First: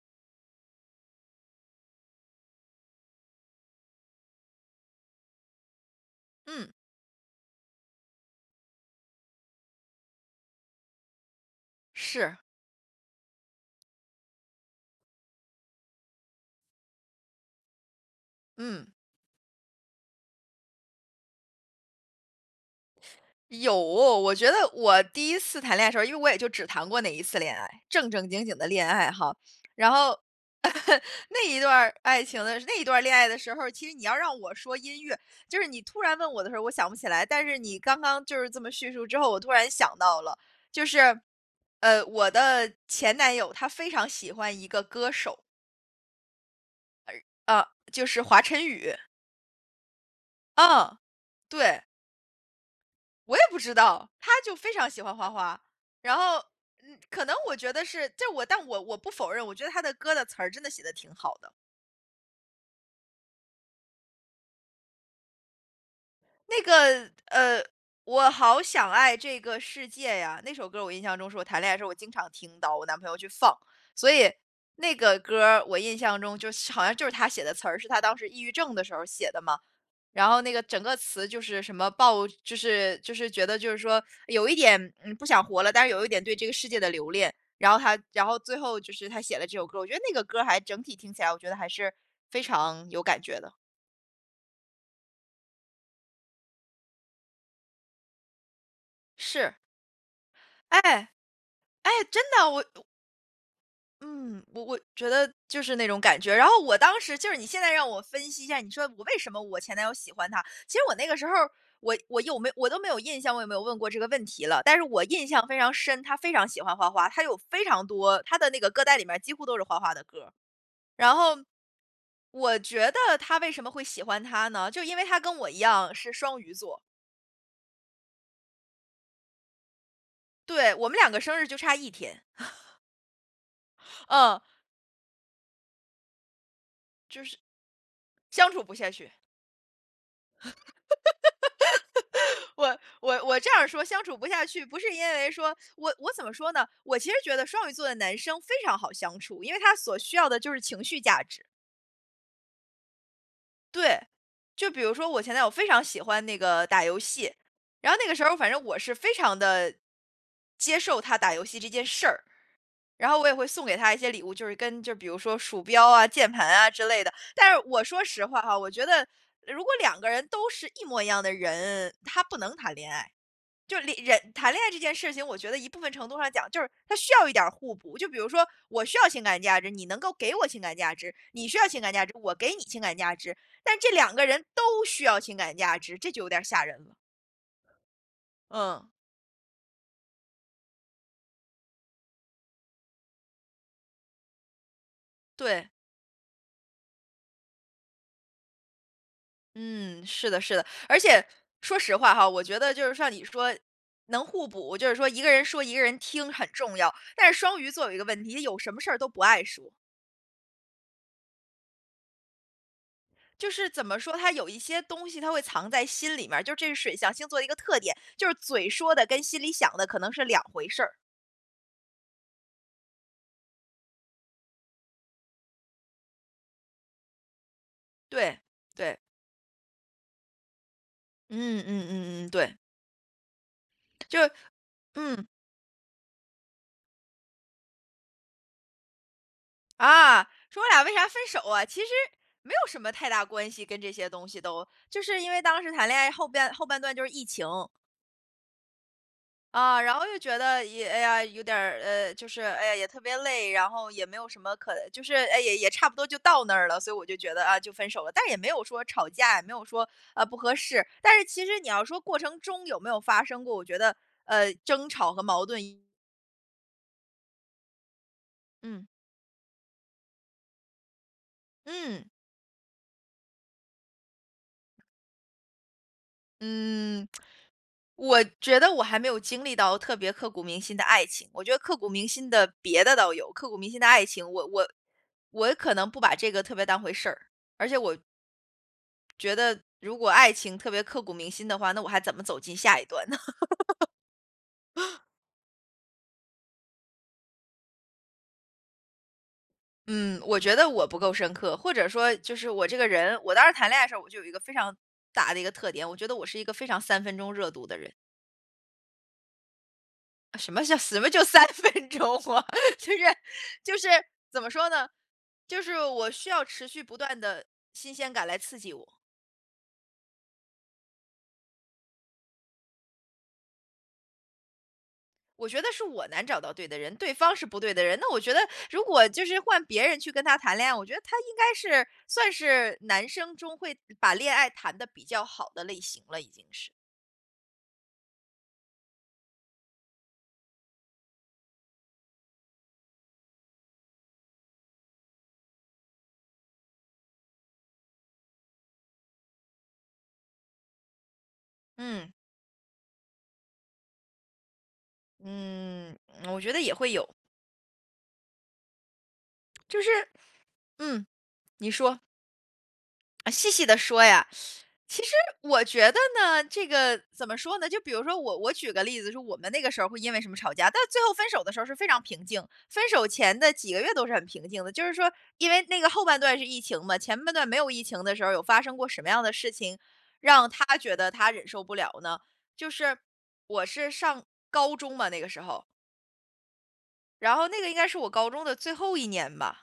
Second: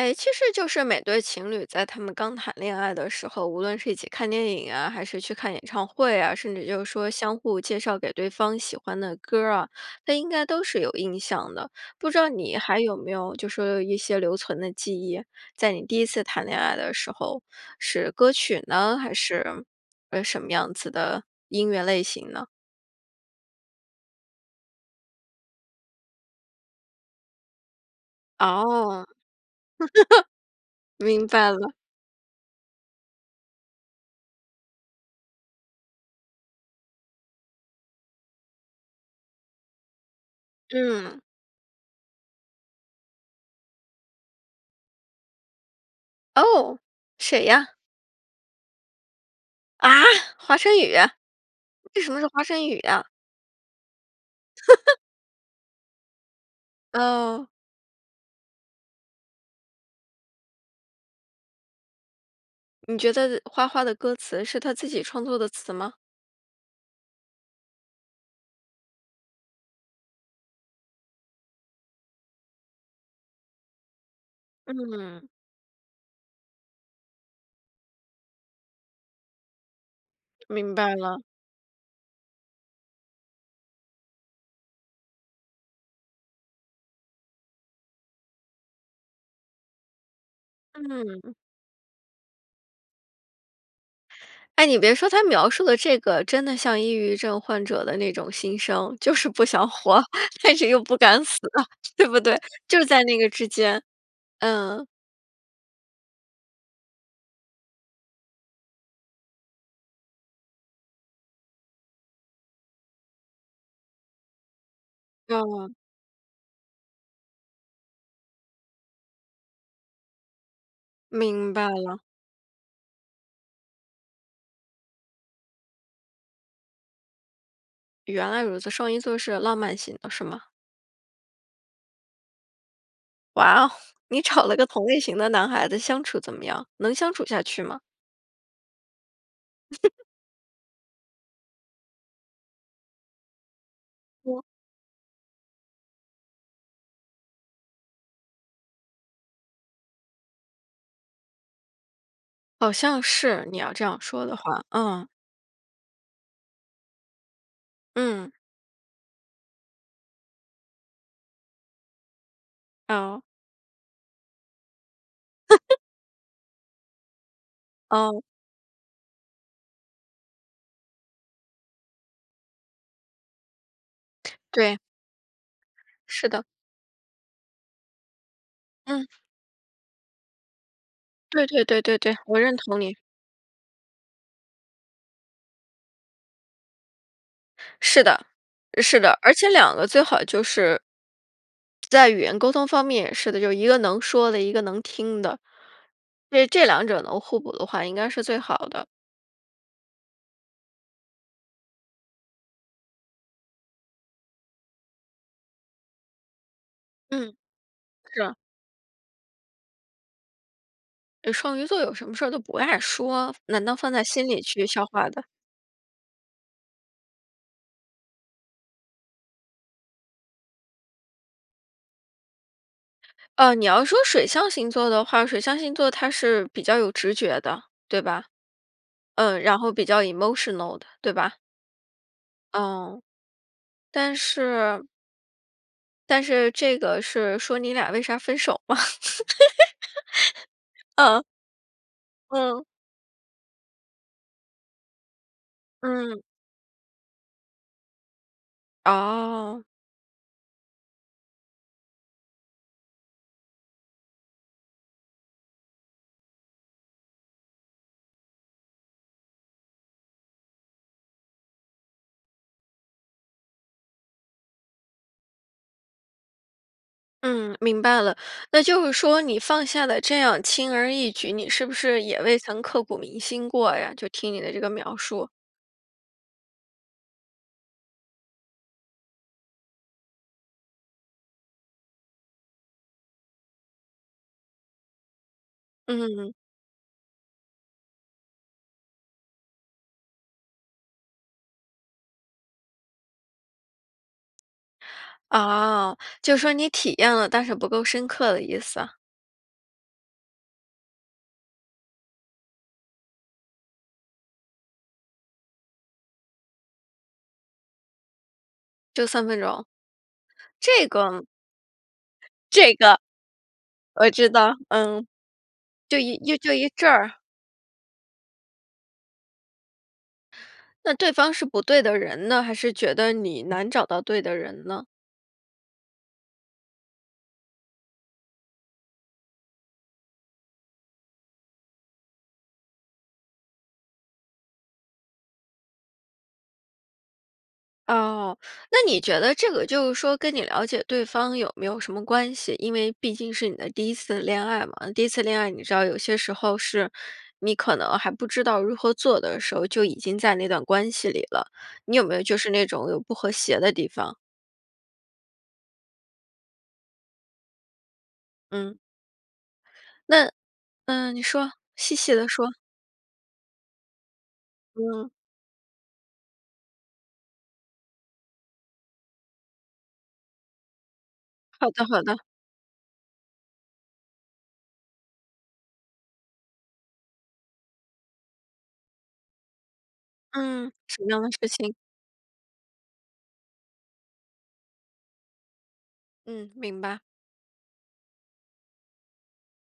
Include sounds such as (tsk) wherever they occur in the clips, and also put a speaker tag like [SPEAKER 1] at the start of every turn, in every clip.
[SPEAKER 1] 哎，其实就是每对情侣在他们刚谈恋爱的时候，无论是一起看电影啊，还是去看演唱会啊，甚至
[SPEAKER 2] 嗯。
[SPEAKER 1] 就是说相互介绍给对方喜欢的歌儿啊，他应该都是有印象的，不知道
[SPEAKER 2] 是。
[SPEAKER 1] 你还有没有就说一些留存的记忆，在你第一次谈恋爱的时候，是歌曲
[SPEAKER 2] 嗯。
[SPEAKER 1] 呢？还是，呃，什么样子的音乐类型呢？
[SPEAKER 2] 有，我觉得我第一次谈恋爱的时候儿，因为我也就只谈过那一次恋爱，正正经经的恋
[SPEAKER 1] 哦。
[SPEAKER 2] 爱
[SPEAKER 1] (chuckles)
[SPEAKER 2] 哈，然后
[SPEAKER 1] 明
[SPEAKER 2] (chuckles) 那
[SPEAKER 1] 白
[SPEAKER 2] 一段
[SPEAKER 1] 了。
[SPEAKER 2] 儿爱情的那一段儿恋爱的时候儿，其实你要让我说音乐就是你突然问我的时候儿我想不起来，但是你刚刚就是这么叙述之后，我突然想到了，就
[SPEAKER 1] 嗯。
[SPEAKER 2] 是，呃，我的前男友他非常喜欢一个歌手。
[SPEAKER 1] 哦！谁
[SPEAKER 2] 呃，
[SPEAKER 1] 呀？
[SPEAKER 2] 就是华晨宇。
[SPEAKER 1] 啊？华晨宇？
[SPEAKER 2] 啊，对。
[SPEAKER 1] 为什么是华晨宇呀？
[SPEAKER 2] 我也不知道，他就非常
[SPEAKER 1] (chuckles)
[SPEAKER 2] 喜欢花花，然后，嗯，可能
[SPEAKER 1] 哦。
[SPEAKER 2] 我觉得是就是我但我我不否认，我觉得他的歌的词儿真的写得挺好的。
[SPEAKER 1] 你觉得花花的歌词是他自己创作的词吗？
[SPEAKER 2] 那个，呃，《我好想爱这个世界呀》，那首歌儿我印象中是我谈恋爱的时候我经常听到我男朋友去放。所以那个
[SPEAKER 1] 嗯。
[SPEAKER 2] 歌儿，我印象中就是好像就是他写的词儿，是他当时抑郁症的时候儿写的嘛。然后那个
[SPEAKER 1] 明
[SPEAKER 2] 整
[SPEAKER 1] 白
[SPEAKER 2] 个
[SPEAKER 1] 了。
[SPEAKER 2] 词就是什么爆就是就是觉得就是说，有一点，嗯，不想活了，但是有一点对这个世界的留恋，然后他然后最后就是他写了这首歌。我觉得那个歌儿还整体听起
[SPEAKER 1] 嗯。
[SPEAKER 2] 来我觉得还是非常有感觉的。
[SPEAKER 1] 哎，你别说他描述的这个，真的像抑郁症患者的那种心声，就是不
[SPEAKER 2] 是。
[SPEAKER 1] 想活，但是
[SPEAKER 2] 哎，
[SPEAKER 1] 又不敢死，
[SPEAKER 2] 哎，
[SPEAKER 1] 对不
[SPEAKER 2] 真
[SPEAKER 1] 对？
[SPEAKER 2] 的，我
[SPEAKER 1] 就
[SPEAKER 2] 我
[SPEAKER 1] 在那个之间，
[SPEAKER 2] 嗯，我我
[SPEAKER 1] 嗯。
[SPEAKER 2] 觉得就是那种感觉。然后我当时就是你现在让我分析一下，你说我为什么我前男友喜欢他，其实我那个时候儿，我我有没我都没有印象，我有没有问过这个问题了。但是我印象非常
[SPEAKER 1] 嗯。
[SPEAKER 2] 深，他非常喜欢花花，他有非常多他的那个歌单里面几乎都是花花的歌。然后，
[SPEAKER 1] 明白了。
[SPEAKER 2] 我觉得他为什么会喜欢他呢？就因为他跟我一样是双鱼座。
[SPEAKER 1] 原来如此。双鱼座是浪漫型的，是吗？
[SPEAKER 2] 对，我们两个生日就差1天。(laughs)
[SPEAKER 1] 哇，(laughs) 你
[SPEAKER 2] 嗯。
[SPEAKER 1] 找了个同类型的男孩子相处怎么样？能相
[SPEAKER 2] 就
[SPEAKER 1] 处
[SPEAKER 2] 是
[SPEAKER 1] 下去吗？
[SPEAKER 2] 相处不下去。
[SPEAKER 1] (laughs)
[SPEAKER 2] (laughs) 我-我我这样儿说“相处不
[SPEAKER 1] 我
[SPEAKER 2] 下去”，不是因为说我我怎么说呢？我其实觉得双鱼座的男生非常好相处，因为他所需要的就是情绪价值。
[SPEAKER 1] 好像是，你要这样
[SPEAKER 2] 对，
[SPEAKER 1] 说的话，
[SPEAKER 2] 就比如
[SPEAKER 1] 嗯。
[SPEAKER 2] 说我前男友非常喜欢那个打游戏，然后那个时
[SPEAKER 1] 嗯。
[SPEAKER 2] 候，反正我是非常地接受他打游戏这件事儿。然后
[SPEAKER 1] 哦。
[SPEAKER 2] 我也会送给他一些礼物，就是跟就比如说鼠
[SPEAKER 1] (laughs)
[SPEAKER 2] 标啊、键盘啊之类的。但是我说
[SPEAKER 1] 哦。
[SPEAKER 2] 实话哈，我觉得，如果两个人都是一模一样的人，他不能谈恋爱。就是里人谈恋爱这
[SPEAKER 1] 对。
[SPEAKER 2] 件事情我觉得一部分程度
[SPEAKER 1] 是
[SPEAKER 2] 上
[SPEAKER 1] 的。
[SPEAKER 2] 讲，就是它需要一点儿互补。就比如说，我需
[SPEAKER 1] 嗯。
[SPEAKER 2] 要情感价值，你能够给我情感价值，
[SPEAKER 1] 对
[SPEAKER 2] 你需
[SPEAKER 1] 对
[SPEAKER 2] 要情
[SPEAKER 1] 对
[SPEAKER 2] 感
[SPEAKER 1] 对
[SPEAKER 2] 价值，
[SPEAKER 1] 对，
[SPEAKER 2] 我
[SPEAKER 1] 我
[SPEAKER 2] 给
[SPEAKER 1] 认
[SPEAKER 2] 你
[SPEAKER 1] 同
[SPEAKER 2] 情
[SPEAKER 1] 你。
[SPEAKER 2] 感价值。但这两个人都需要情感价值，这就有点吓人了。
[SPEAKER 1] 是的，
[SPEAKER 2] 嗯。
[SPEAKER 1] 是的。而且两个最好就是在语言沟通方面也是的，就一个能说的一个能听的。
[SPEAKER 2] 对。
[SPEAKER 1] 对，这两者能互补的话，应该是最好的。
[SPEAKER 2] 嗯，是的是的，而且，说实话哈，我觉得就是像你说能互补，就是说一个人说，一个人听很重要，但
[SPEAKER 1] 嗯，
[SPEAKER 2] 是双鱼座有一个问题，
[SPEAKER 1] 是。
[SPEAKER 2] 她有什么事儿都不爱说。
[SPEAKER 1] 呃，双鱼座有什么事儿都不爱说，
[SPEAKER 2] 就
[SPEAKER 1] 难
[SPEAKER 2] 是
[SPEAKER 1] 道
[SPEAKER 2] 怎
[SPEAKER 1] 放
[SPEAKER 2] 么
[SPEAKER 1] 在
[SPEAKER 2] 说，
[SPEAKER 1] 心
[SPEAKER 2] 她
[SPEAKER 1] 里
[SPEAKER 2] 有一
[SPEAKER 1] 去
[SPEAKER 2] 些
[SPEAKER 1] 消
[SPEAKER 2] 东
[SPEAKER 1] 化
[SPEAKER 2] 西
[SPEAKER 1] 的？
[SPEAKER 2] 她会藏在心里面儿，就是这是水象星座的一个特点，就是嘴说的跟心里想的可能是两回事儿。
[SPEAKER 1] 呃，你要说水象星座的话，水象星座它是比较有直觉的，对吧？
[SPEAKER 2] 对，对。
[SPEAKER 1] 嗯，然后比较 emotional 的，对吧？
[SPEAKER 2] 嗯，嗯嗯嗯，对。
[SPEAKER 1] 嗯，但
[SPEAKER 2] 就
[SPEAKER 1] 是
[SPEAKER 2] 嗯。
[SPEAKER 1] 但是这个是说你俩为啥分手吗？
[SPEAKER 2] 啊，说我俩
[SPEAKER 1] (laughs)
[SPEAKER 2] 为啥
[SPEAKER 1] 嗯。
[SPEAKER 2] 分手啊，其实没
[SPEAKER 1] 嗯。
[SPEAKER 2] 有什么太大关系跟这些东西都，就是因为当时谈恋爱
[SPEAKER 1] 嗯。
[SPEAKER 2] 后半后半段就是疫情。
[SPEAKER 1] 哦。
[SPEAKER 2] 啊，然后又觉得一哎呀，有点儿呃，就是，哎呀，也特别累，然后也没有什么可就是，哎，也也差不多就到那儿了，所以我就觉得，啊，就分手了，但也没有说吵架，也没有说，呃，不合适。但是其实你要说过程中有没有发生过，我觉得，呃，争吵和矛盾也
[SPEAKER 1] 嗯，明白了。那就
[SPEAKER 2] 嗯。
[SPEAKER 1] 是说你放下了这样轻而易举，你是不是
[SPEAKER 2] 嗯。
[SPEAKER 1] 也未曾刻骨铭心过呀，就听你的这个描述。
[SPEAKER 2] 嗯，(smacks lips) 我觉得我还没有经历到特别刻骨铭心的爱情。我觉得刻骨铭心的别的倒有，刻骨铭心的爱情，我我我可能不把这
[SPEAKER 1] 嗯。
[SPEAKER 2] 个特别当回事儿。而且我觉得如果爱情特别刻骨铭心的话，那我还怎么走进下一段呢？(laughs)
[SPEAKER 1] 哦，就是说你体验了，但是不够深刻的意思。
[SPEAKER 2] 嗯，我觉得我不够深刻，或者说就是我这个人我当时谈恋爱的时候，我就有一个非常大的一个特点，我觉得我是一个非常三分钟热度的人。
[SPEAKER 1] 就三分钟？
[SPEAKER 2] 呃，什么叫
[SPEAKER 1] 这
[SPEAKER 2] 什么就
[SPEAKER 1] 个
[SPEAKER 2] 3分钟啊！
[SPEAKER 1] 这
[SPEAKER 2] 就是
[SPEAKER 1] 个，
[SPEAKER 2] 就是，
[SPEAKER 1] 我知
[SPEAKER 2] 怎么
[SPEAKER 1] 道，
[SPEAKER 2] 说呢，
[SPEAKER 1] 嗯。
[SPEAKER 2] 就是
[SPEAKER 1] 就
[SPEAKER 2] 我
[SPEAKER 1] 一
[SPEAKER 2] 需
[SPEAKER 1] 又
[SPEAKER 2] 要
[SPEAKER 1] 就
[SPEAKER 2] 持
[SPEAKER 1] 一
[SPEAKER 2] 续
[SPEAKER 1] 阵
[SPEAKER 2] 不
[SPEAKER 1] 儿。
[SPEAKER 2] 断的新鲜感来刺激我。
[SPEAKER 1] 那对方是不对的人呢？还是觉得你难找到对的人呢？
[SPEAKER 2] 我觉得是我难找到对的人。对方是不对的人，那我觉得，如果就是换别人去跟他谈恋爱，我觉得他应该是算是男生中会把恋爱谈得比较好的类型了已经是。
[SPEAKER 1] 哦，那你觉得这个就是说跟你了解对方有没有什么关系？因为毕竟是你的第一次恋爱嘛，那第一次恋爱你知道有些时候是你可能还不知道如何做的时候，就已经在那段关系里了。你有
[SPEAKER 2] 嗯。
[SPEAKER 1] 没有就是那种有不和谐的地方？
[SPEAKER 2] 嗯，(smacks lips) 我觉得也会有。
[SPEAKER 1] 嗯。
[SPEAKER 2] (smacks lips) 就是
[SPEAKER 1] 那
[SPEAKER 2] 嗯，
[SPEAKER 1] 嗯。你说，
[SPEAKER 2] 你
[SPEAKER 1] 细
[SPEAKER 2] 说。
[SPEAKER 1] 细地说。
[SPEAKER 2] 啊，细细地说呀。(sucks teeth) 其
[SPEAKER 1] 嗯。
[SPEAKER 2] 实我觉得呢，这个，怎么说呢。就比如说我我举个例子说我们那个时候儿会因为什么吵架，但最后分手的时候儿
[SPEAKER 1] 好
[SPEAKER 2] 是
[SPEAKER 1] 的
[SPEAKER 2] 非常
[SPEAKER 1] 好的。
[SPEAKER 2] 平静。分手前的几个月都是很平静的，就是说，因为那个后半段是疫情嘛，前半段没有疫情的时候儿有发生过什么样的事情，让
[SPEAKER 1] 嗯，
[SPEAKER 2] 他觉
[SPEAKER 1] 什
[SPEAKER 2] 得
[SPEAKER 1] 么样的
[SPEAKER 2] 他忍
[SPEAKER 1] 事
[SPEAKER 2] 受不
[SPEAKER 1] 情？
[SPEAKER 2] 了呢？就是我是上高中嘛，那个时候。
[SPEAKER 1] 嗯，明白。
[SPEAKER 2] 然后那个应该是我高中的最后一年吧。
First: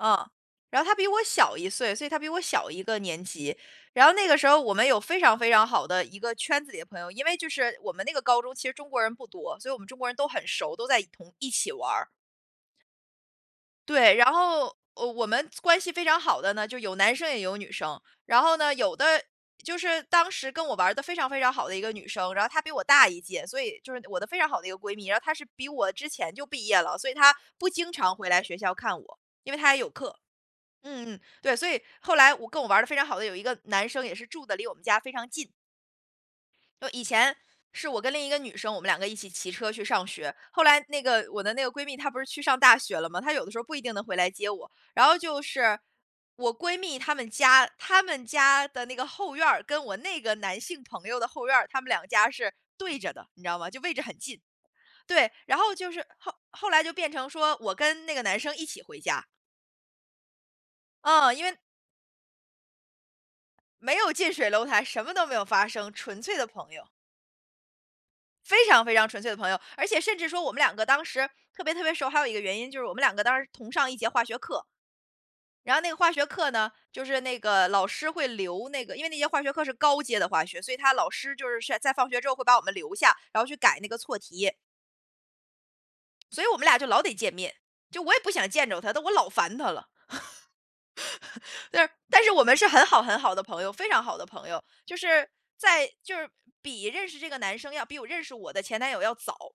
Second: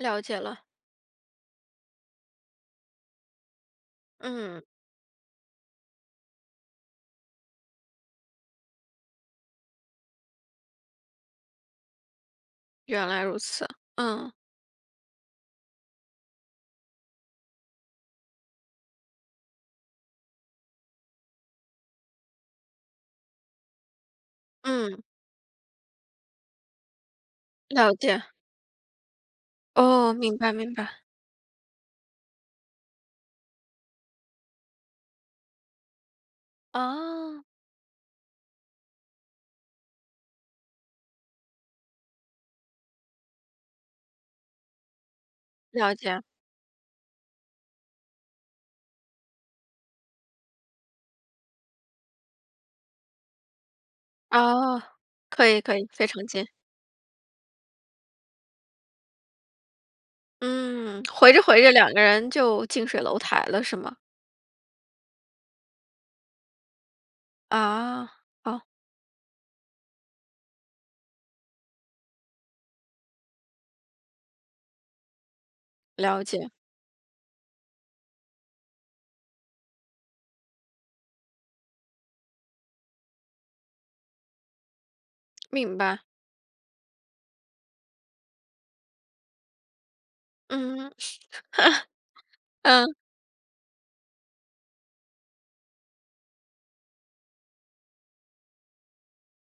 [SPEAKER 2] 嗯，
[SPEAKER 1] 解了。
[SPEAKER 2] 然后他比我小1岁，所以他比我小1个年级。然后那个时候儿
[SPEAKER 1] 嗯。
[SPEAKER 2] 我们有非常非常好的一个圈子里的朋友，因为就是我们那个高中其实中国人不多，所以我们中国人都很熟，都在同一起玩儿。
[SPEAKER 1] 原来如此。
[SPEAKER 2] 对，然
[SPEAKER 1] 嗯。
[SPEAKER 2] 后，呃，我们关系非常好的呢，就有男生也有女生。然后呢，有的就是当时跟我玩儿得非常非常好的一个女生，然后她比我大一届，所以就是我的非常好的一个闺
[SPEAKER 1] 嗯。
[SPEAKER 2] 蜜。然后她是比我之前就毕业了，所以她不经
[SPEAKER 1] 了
[SPEAKER 2] 常
[SPEAKER 1] 解。
[SPEAKER 2] 回来学校看我，因为她也有课。
[SPEAKER 1] 哦，明白明白。
[SPEAKER 2] 嗯嗯，对，所以，后来我跟我玩儿得非常好的有一个男生也是住得离我们家非常近。呃，以前
[SPEAKER 1] 哦。
[SPEAKER 2] 是我跟另一个女生，我们两个一起骑车去上学。后来那个我的那个闺蜜她不是去上大学了嘛，她有的时候不一定能回来接我。然后就是，
[SPEAKER 1] 了解。
[SPEAKER 2] 我闺蜜她们家，她们家的那个后院儿，跟我那个男性朋友的后院儿，他们两家是对着的，你知道吗，就位置很近。
[SPEAKER 1] 哦，
[SPEAKER 2] 对，
[SPEAKER 1] 可
[SPEAKER 2] 然
[SPEAKER 1] 以
[SPEAKER 2] 后
[SPEAKER 1] 可以，
[SPEAKER 2] 就是
[SPEAKER 1] 非常
[SPEAKER 2] 后
[SPEAKER 1] 近。
[SPEAKER 2] 后来就变成说，我跟那个男生一起回家。
[SPEAKER 1] 嗯，
[SPEAKER 2] 哦，
[SPEAKER 1] 回着
[SPEAKER 2] 因为
[SPEAKER 1] 回着两个人就近水楼台了是吗？
[SPEAKER 2] 没有近水楼台，什么都没有发生，纯粹的朋友。
[SPEAKER 1] 啊，哦。
[SPEAKER 2] 非常非常纯粹的朋友，而且甚至说我们两个当时特别特别熟，还有一个原因就是我们两个当时同上一节化学课。然后那个化
[SPEAKER 1] 了
[SPEAKER 2] 学
[SPEAKER 1] 解。
[SPEAKER 2] 课呢，就是那个老师会留那个因为那些化学课是高阶的化学，所以他老师就是在放学之后会把我们留下，然后去改那个错题。
[SPEAKER 1] (smacks lips) 明白。
[SPEAKER 2] 所以我们俩就老得见面，就我也不想见着他，但我老烦他了。
[SPEAKER 1] 嗯。
[SPEAKER 2] (laughs) 对，但是我
[SPEAKER 1] (laughs)
[SPEAKER 2] 们是很
[SPEAKER 1] 嗯。
[SPEAKER 2] 好很好的朋友，非常好的朋友。就是在就是比认识这个男生要比我认识我的前男友要早。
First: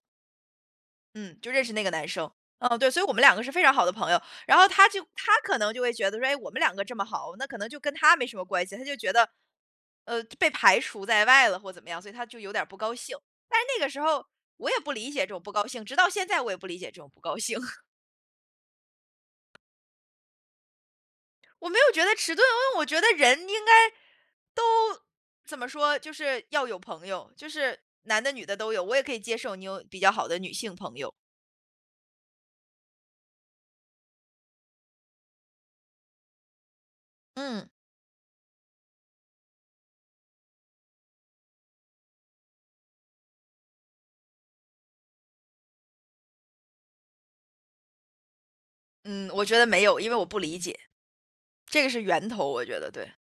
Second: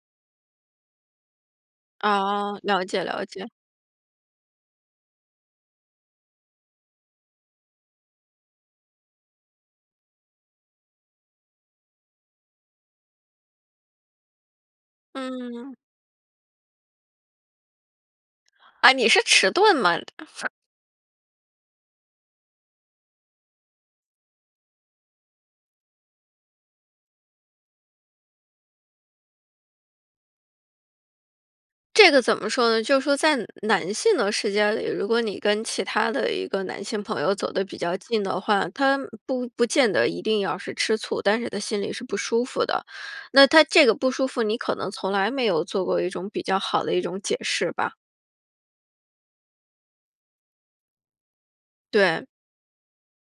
[SPEAKER 2] 嗯，就认识那个男生，
[SPEAKER 1] 哦，
[SPEAKER 2] 嗯，
[SPEAKER 1] 了
[SPEAKER 2] 对，所
[SPEAKER 1] 解
[SPEAKER 2] 以我们
[SPEAKER 1] 了
[SPEAKER 2] 两个
[SPEAKER 1] 解。
[SPEAKER 2] 是非常好的朋友。然后他就他可能就会觉得说，诶，我们两个这么好，那可能就跟他没什么关系。他就觉得，呃，被排除在外了或者怎么样，所以他就有点儿不高兴。但是那个时候，我也不理解这种不高
[SPEAKER 1] 嗯。
[SPEAKER 2] 兴，直到现在我也不理解这种不高兴。
[SPEAKER 1] 啊，你是迟钝吗？
[SPEAKER 2] 我没有觉得迟钝，因为我觉得人应该都，怎么说，就是要有朋友，就是男的女的都有，我也可以接受你有比较好的女性朋友。
[SPEAKER 1] 这个怎么说呢？就是说在男性的世界里，如果你跟其他的一个男性朋友走得
[SPEAKER 2] 嗯。
[SPEAKER 1] 比较近的话，他不不见得一定要是吃醋，但是他心里是不舒服的。那他这个不舒服，你可能从来没有做过一种比较好的一种解释吧？
[SPEAKER 2] 嗯，我觉得没有，因为我不理解，这个是
[SPEAKER 1] 对。
[SPEAKER 2] 源头，我觉得对。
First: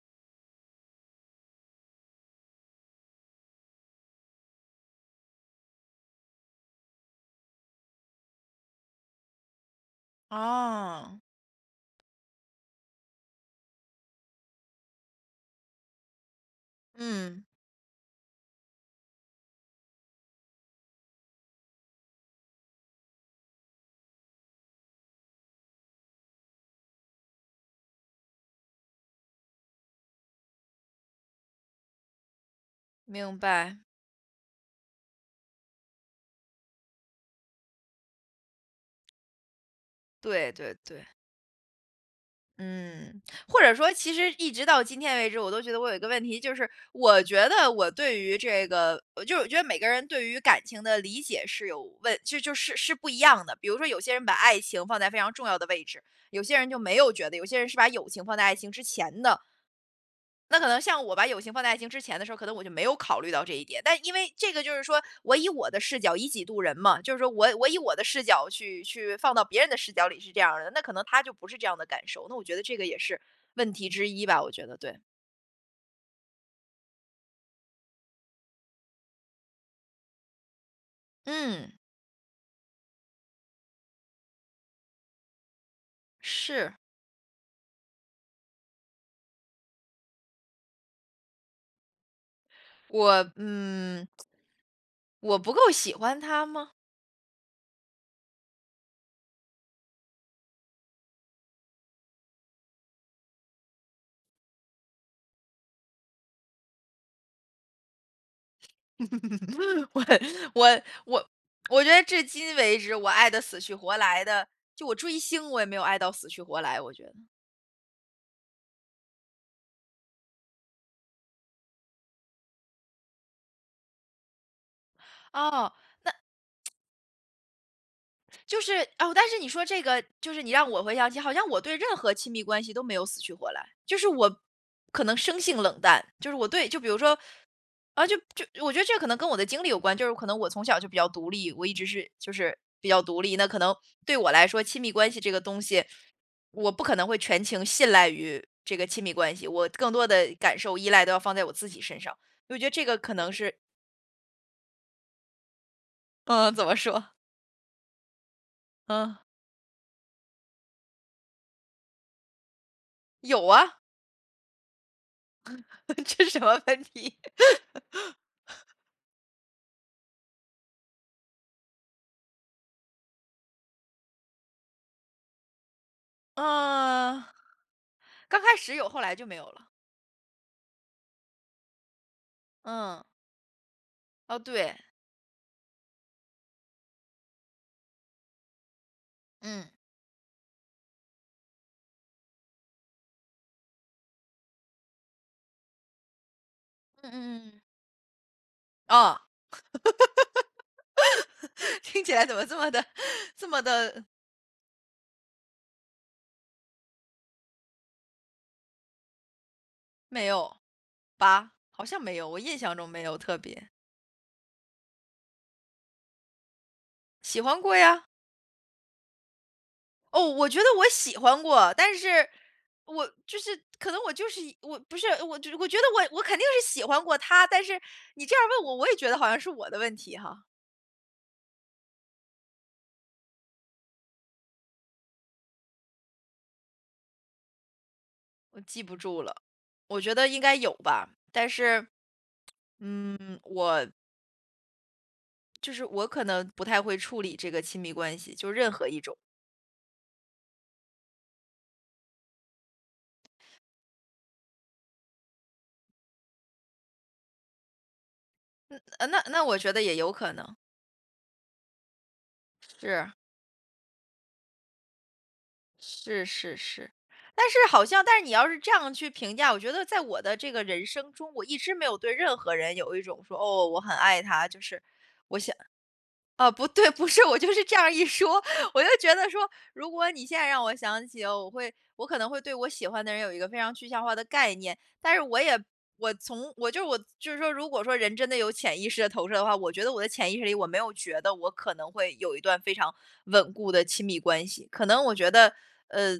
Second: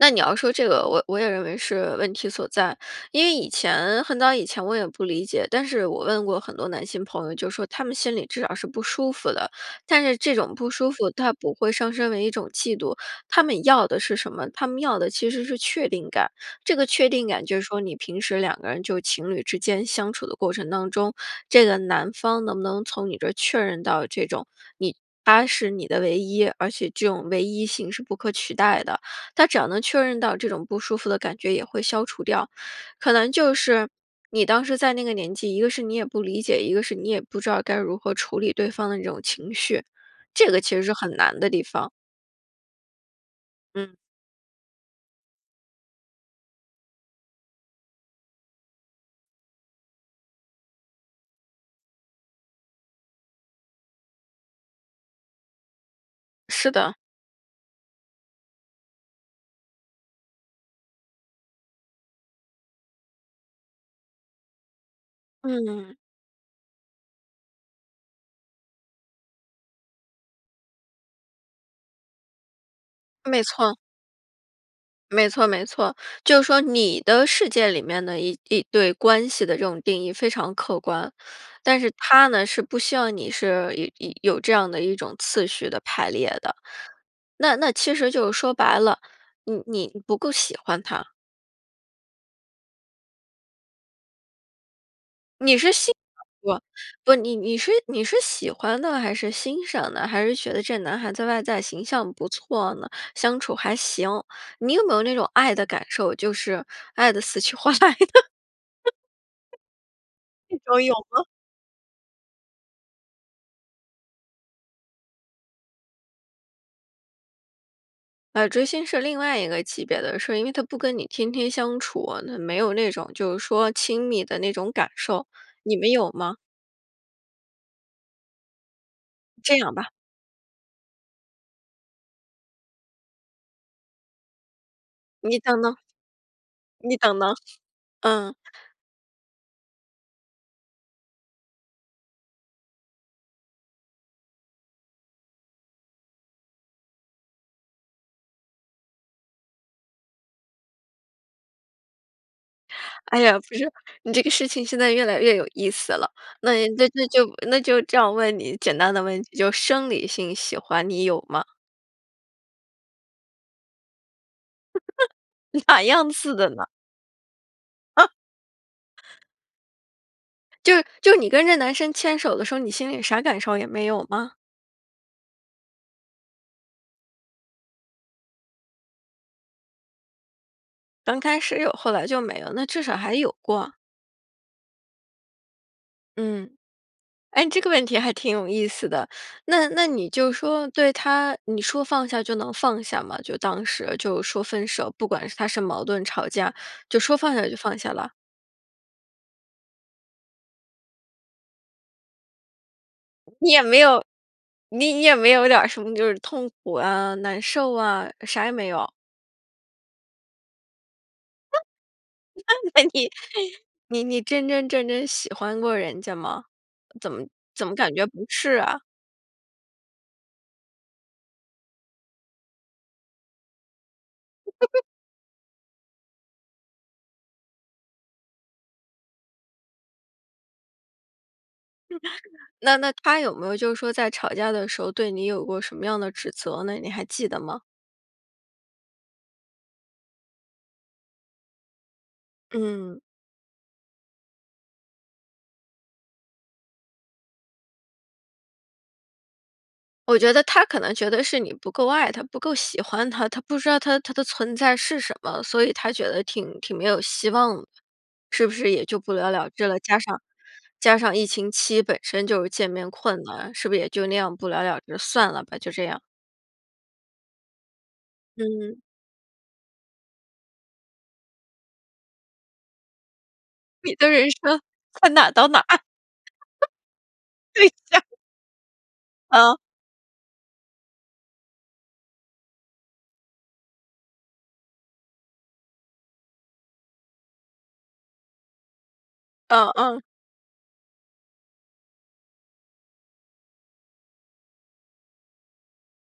[SPEAKER 1] 那你要说这个我我也认为是问题所在，因为以前，很早以前我也不理解，但是我问过很多男性朋友就说他们心里至少是不舒服的。但是这种不舒服
[SPEAKER 2] 哦。
[SPEAKER 1] 它不会上升为一种嫉妒，他们要的是什么？他们要的其实是确定感，这个确定
[SPEAKER 2] 嗯。
[SPEAKER 1] 感就是说你平时两个人就情侣之间相处的过程当中，这个男方能不能从你这儿确认到这种，你他是你的唯一，而且这种唯一性是不可取代的。他只要能确认到，这种不舒服的感觉也会消除掉，可能
[SPEAKER 2] 明
[SPEAKER 1] 就
[SPEAKER 2] 白。
[SPEAKER 1] 是你当时在那个年纪，一个是你也不理解，一个是你也不知道该如何处理对方的这种情绪，这
[SPEAKER 2] 对
[SPEAKER 1] 个
[SPEAKER 2] 对
[SPEAKER 1] 其实是
[SPEAKER 2] 对。
[SPEAKER 1] 很难的地方。
[SPEAKER 2] 嗯，(smacks lips) 或者说
[SPEAKER 1] 嗯。
[SPEAKER 2] 其实一直到今天为止，我都觉得我有一个问题就是，我觉得我对于这个呃，就是我觉得每个人对于感情的理解是有问就就是是不一样的。比如说有些人把爱情放在非常重要的位置，有些人
[SPEAKER 1] 是
[SPEAKER 2] 就没
[SPEAKER 1] 的。
[SPEAKER 2] 有觉得，有些人是把友情放在爱情之前的。那可能像我把友情放在爱情之前的时候儿，可能我就没有考虑到这一点，但因为这个就是说，我以我的
[SPEAKER 1] 嗯。
[SPEAKER 2] 视角，以己度人嘛，就是说我我以我的视角去去放到别人的视角里是这样儿的，那可能他就不是这样的感受，那我觉得这个也是
[SPEAKER 1] 没
[SPEAKER 2] 问
[SPEAKER 1] 错。
[SPEAKER 2] 题之一吧，我觉得，对。
[SPEAKER 1] 没错，没错，就是说你的世界里面的一一对关系的这种定义非常客观，
[SPEAKER 2] 嗯。
[SPEAKER 1] 但是他呢，是不希望你是有有这样的一种次序的排列的。
[SPEAKER 2] 是。
[SPEAKER 1] 那那其实就是说白了，你你不够喜欢他。
[SPEAKER 2] 我嗯。(tsk) 我不
[SPEAKER 1] 你
[SPEAKER 2] 够
[SPEAKER 1] 是欣
[SPEAKER 2] 喜欢
[SPEAKER 1] (unintelligible)
[SPEAKER 2] 他
[SPEAKER 1] 不，
[SPEAKER 2] 吗？
[SPEAKER 1] 不，你你是你是喜欢呢还是欣赏呢？还是觉得这男孩在外在形象不错呢？相处还行，你有没有那种爱的感受，就是爱得死去活来的？
[SPEAKER 2] (chuckles) 我
[SPEAKER 1] (chuckles) 那
[SPEAKER 2] 我
[SPEAKER 1] 种有吗？
[SPEAKER 2] 我我觉得至今为止，我爱得死去活来的，就我追星，我也没有爱到死去活来我觉得。
[SPEAKER 1] 呃，追星是另外一个级别的，是因为他不跟你天天相处，那没有那种就是说亲密的那种感受，
[SPEAKER 2] 哦，
[SPEAKER 1] 你们有吗？
[SPEAKER 2] 那 (tsk) 就是，哦，但是你
[SPEAKER 1] 这
[SPEAKER 2] 说
[SPEAKER 1] 种
[SPEAKER 2] 这
[SPEAKER 1] 吧。
[SPEAKER 2] 个就是你让我回想起，好像我对任何亲密关系都没有死去活来。就是我可能生
[SPEAKER 1] 你
[SPEAKER 2] 性
[SPEAKER 1] 等呢。
[SPEAKER 2] 冷淡，就是我对就比
[SPEAKER 1] 你
[SPEAKER 2] 如说，
[SPEAKER 1] 等呢，(chuckles)
[SPEAKER 2] 呃，就
[SPEAKER 1] 嗯。
[SPEAKER 2] 就我觉得这可能跟我的经历有关，就是可能我从小就比较独立，我一直是，就是比较独立，那可能对我来说亲密关系这个东西，我不可能会全情信赖于这个亲密关系，我更多的感受、依赖都要放在我自己身上，我觉得这个可
[SPEAKER 1] 哎
[SPEAKER 2] 能
[SPEAKER 1] 呀，
[SPEAKER 2] 是
[SPEAKER 1] 不是，你这个事情现在越来越有意思了，
[SPEAKER 2] 嗯，怎
[SPEAKER 1] 那
[SPEAKER 2] 么说？
[SPEAKER 1] 那就那就这样问你简单的
[SPEAKER 2] 嗯。
[SPEAKER 1] 问题，就生理性喜欢你有吗？
[SPEAKER 2] 有啊。
[SPEAKER 1] (laughs) 哪
[SPEAKER 2] (laughs)
[SPEAKER 1] 样
[SPEAKER 2] 这是
[SPEAKER 1] 似
[SPEAKER 2] 什
[SPEAKER 1] 的
[SPEAKER 2] 么
[SPEAKER 1] 呢？
[SPEAKER 2] 问题？
[SPEAKER 1] 啊。
[SPEAKER 2] (laughs)
[SPEAKER 1] 就就你跟这男生牵手的时候，你心里啥感受也没有吗？
[SPEAKER 2] 呃刚开始有，后来就没有了。
[SPEAKER 1] 刚开始有后来就没了，那至少
[SPEAKER 2] 嗯。
[SPEAKER 1] 还有过。
[SPEAKER 2] 哦，对。
[SPEAKER 1] 嗯。哎，你这个问题还挺有意思的。
[SPEAKER 2] 嗯。
[SPEAKER 1] 那那你就说对他，你说放下就能放下吗？就当时就说分手，不管他是矛盾吵架，就
[SPEAKER 2] 嗯嗯
[SPEAKER 1] 说放
[SPEAKER 2] 嗯
[SPEAKER 1] 下就
[SPEAKER 2] 嗯。
[SPEAKER 1] 放下了？
[SPEAKER 2] 哦。(laughs) 听起来怎么这么的这
[SPEAKER 1] 你
[SPEAKER 2] 么
[SPEAKER 1] 也没有
[SPEAKER 2] 的
[SPEAKER 1] 你你也没有点儿什么就是痛苦啊、难受啊，啥也没有？
[SPEAKER 2] 没有，吧，
[SPEAKER 1] 啊？
[SPEAKER 2] 好像没有，我印象
[SPEAKER 1] 那
[SPEAKER 2] 中
[SPEAKER 1] 那
[SPEAKER 2] 没
[SPEAKER 1] 你
[SPEAKER 2] 有特别。
[SPEAKER 1] 你你真真正正喜欢过人家吗？怎么
[SPEAKER 2] 喜欢
[SPEAKER 1] 怎么
[SPEAKER 2] 过
[SPEAKER 1] 感
[SPEAKER 2] 呀。
[SPEAKER 1] 觉不是啊？
[SPEAKER 2] 哦，我觉得我喜欢过。但是，我就是可能我就是一我
[SPEAKER 1] (chuckles)
[SPEAKER 2] 不是，我觉我觉得我我肯定是喜欢过他，但是你这样问我，我也觉得好像是我的问题哈。
[SPEAKER 1] 那那他有没有就是说在吵架的时候，对你有过什么样的指责呢？你还记得吗？
[SPEAKER 2] 我记不住了，我觉得应该有吧，但是
[SPEAKER 1] 嗯。
[SPEAKER 2] 嗯，我就是我可能不太会处理这个亲密关系，就任何一种。
[SPEAKER 1] 我觉得他可能觉得是你不够爱他，不够喜欢他，他不知道他他的存在是什么，所以他觉得挺挺没有希望的。是不是
[SPEAKER 2] 嗯，
[SPEAKER 1] 也就
[SPEAKER 2] 呃，
[SPEAKER 1] 不
[SPEAKER 2] 那
[SPEAKER 1] 了
[SPEAKER 2] 那
[SPEAKER 1] 了
[SPEAKER 2] 我
[SPEAKER 1] 之
[SPEAKER 2] 觉
[SPEAKER 1] 了，
[SPEAKER 2] 得也
[SPEAKER 1] 加
[SPEAKER 2] 有
[SPEAKER 1] 上
[SPEAKER 2] 可能。
[SPEAKER 1] 加上疫情期本身就是见面
[SPEAKER 2] 是。
[SPEAKER 1] 困难，是不是也就那样不了了之，算了吧，就这样。
[SPEAKER 2] 是，是，是，但是好像但是你要是这
[SPEAKER 1] 嗯。
[SPEAKER 2] 样去评价，我觉得在我的这个人生中，我一直没有对任何人有一种说，哦，我
[SPEAKER 1] 你
[SPEAKER 2] 很
[SPEAKER 1] 的
[SPEAKER 2] 爱
[SPEAKER 1] 人
[SPEAKER 2] 他，就
[SPEAKER 1] 生，
[SPEAKER 2] 是
[SPEAKER 1] 才哪儿
[SPEAKER 2] 我
[SPEAKER 1] 到
[SPEAKER 2] 想
[SPEAKER 1] 哪儿。
[SPEAKER 2] 哦，不对，不是，我就是
[SPEAKER 1] 对
[SPEAKER 2] 这样儿
[SPEAKER 1] 呀。
[SPEAKER 2] 一说。我就觉得说，
[SPEAKER 1] 嗯。
[SPEAKER 2] 如果你现在让我想起，我会我可能会对我喜欢的人有一个非常具象化的概念。但是我也我从我就是我就是说如果说人真的有潜意识的投射的话，
[SPEAKER 1] 嗯，
[SPEAKER 2] 我觉得我
[SPEAKER 1] 嗯。
[SPEAKER 2] 的潜意识里我没有觉得我可能会有一段非常稳固的亲密关系。可能我觉得呃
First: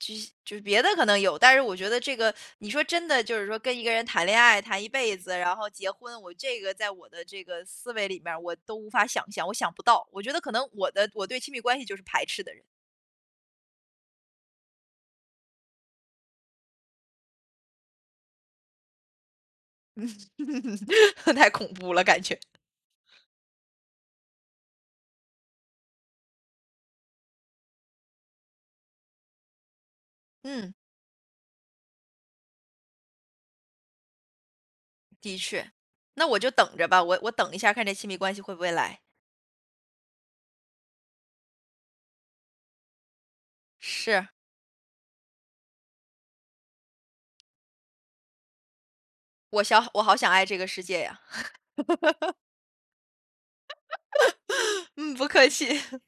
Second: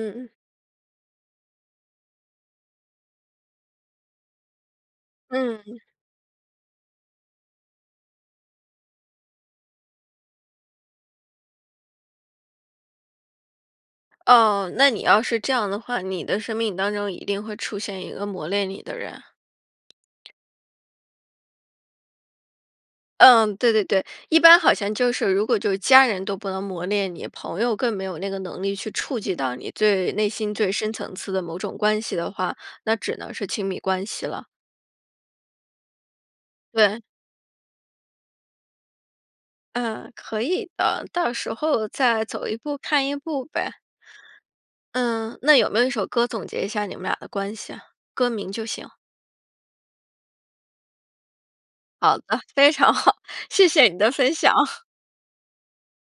[SPEAKER 2] 就西就是别的可能有，但是我觉得这个，(sucks teeth) 你说真的就是说跟一个人谈恋爱谈一辈子，然后
[SPEAKER 1] 嗯。
[SPEAKER 2] 结婚，我这个在我的这个思维里面儿我都无法想象，我想不到。我觉得可能我的我对亲密关系就是排斥的人。
[SPEAKER 1] 哦，那你要是这样的话，你的生命当中一定会出现一个磨练你的人。
[SPEAKER 2] (laughs) 太恐怖了感觉。
[SPEAKER 1] 嗯，对对对。一般好像就是如果就是家人都不能磨练你，朋友更没有那个能力去触及到你最内心最
[SPEAKER 2] 嗯。
[SPEAKER 1] 深层次的某种关系的话，那只能是亲密关系了。
[SPEAKER 2] 的确。那我就等着
[SPEAKER 1] 对。
[SPEAKER 2] 吧，我我等一下儿看这亲密关系会不会来。
[SPEAKER 1] 嗯，可以的。到时候再走一步看一步呗。
[SPEAKER 2] 是。
[SPEAKER 1] 嗯，那有没有一首歌总结一下你们俩的关系啊，歌名就行。
[SPEAKER 2] 我想我好想爱这个世界呀。
[SPEAKER 1] 好
[SPEAKER 2] (laughs)
[SPEAKER 1] 的，非常好。谢谢你的分享。
[SPEAKER 2] (laughs) 嗯，不客气。(chuckles)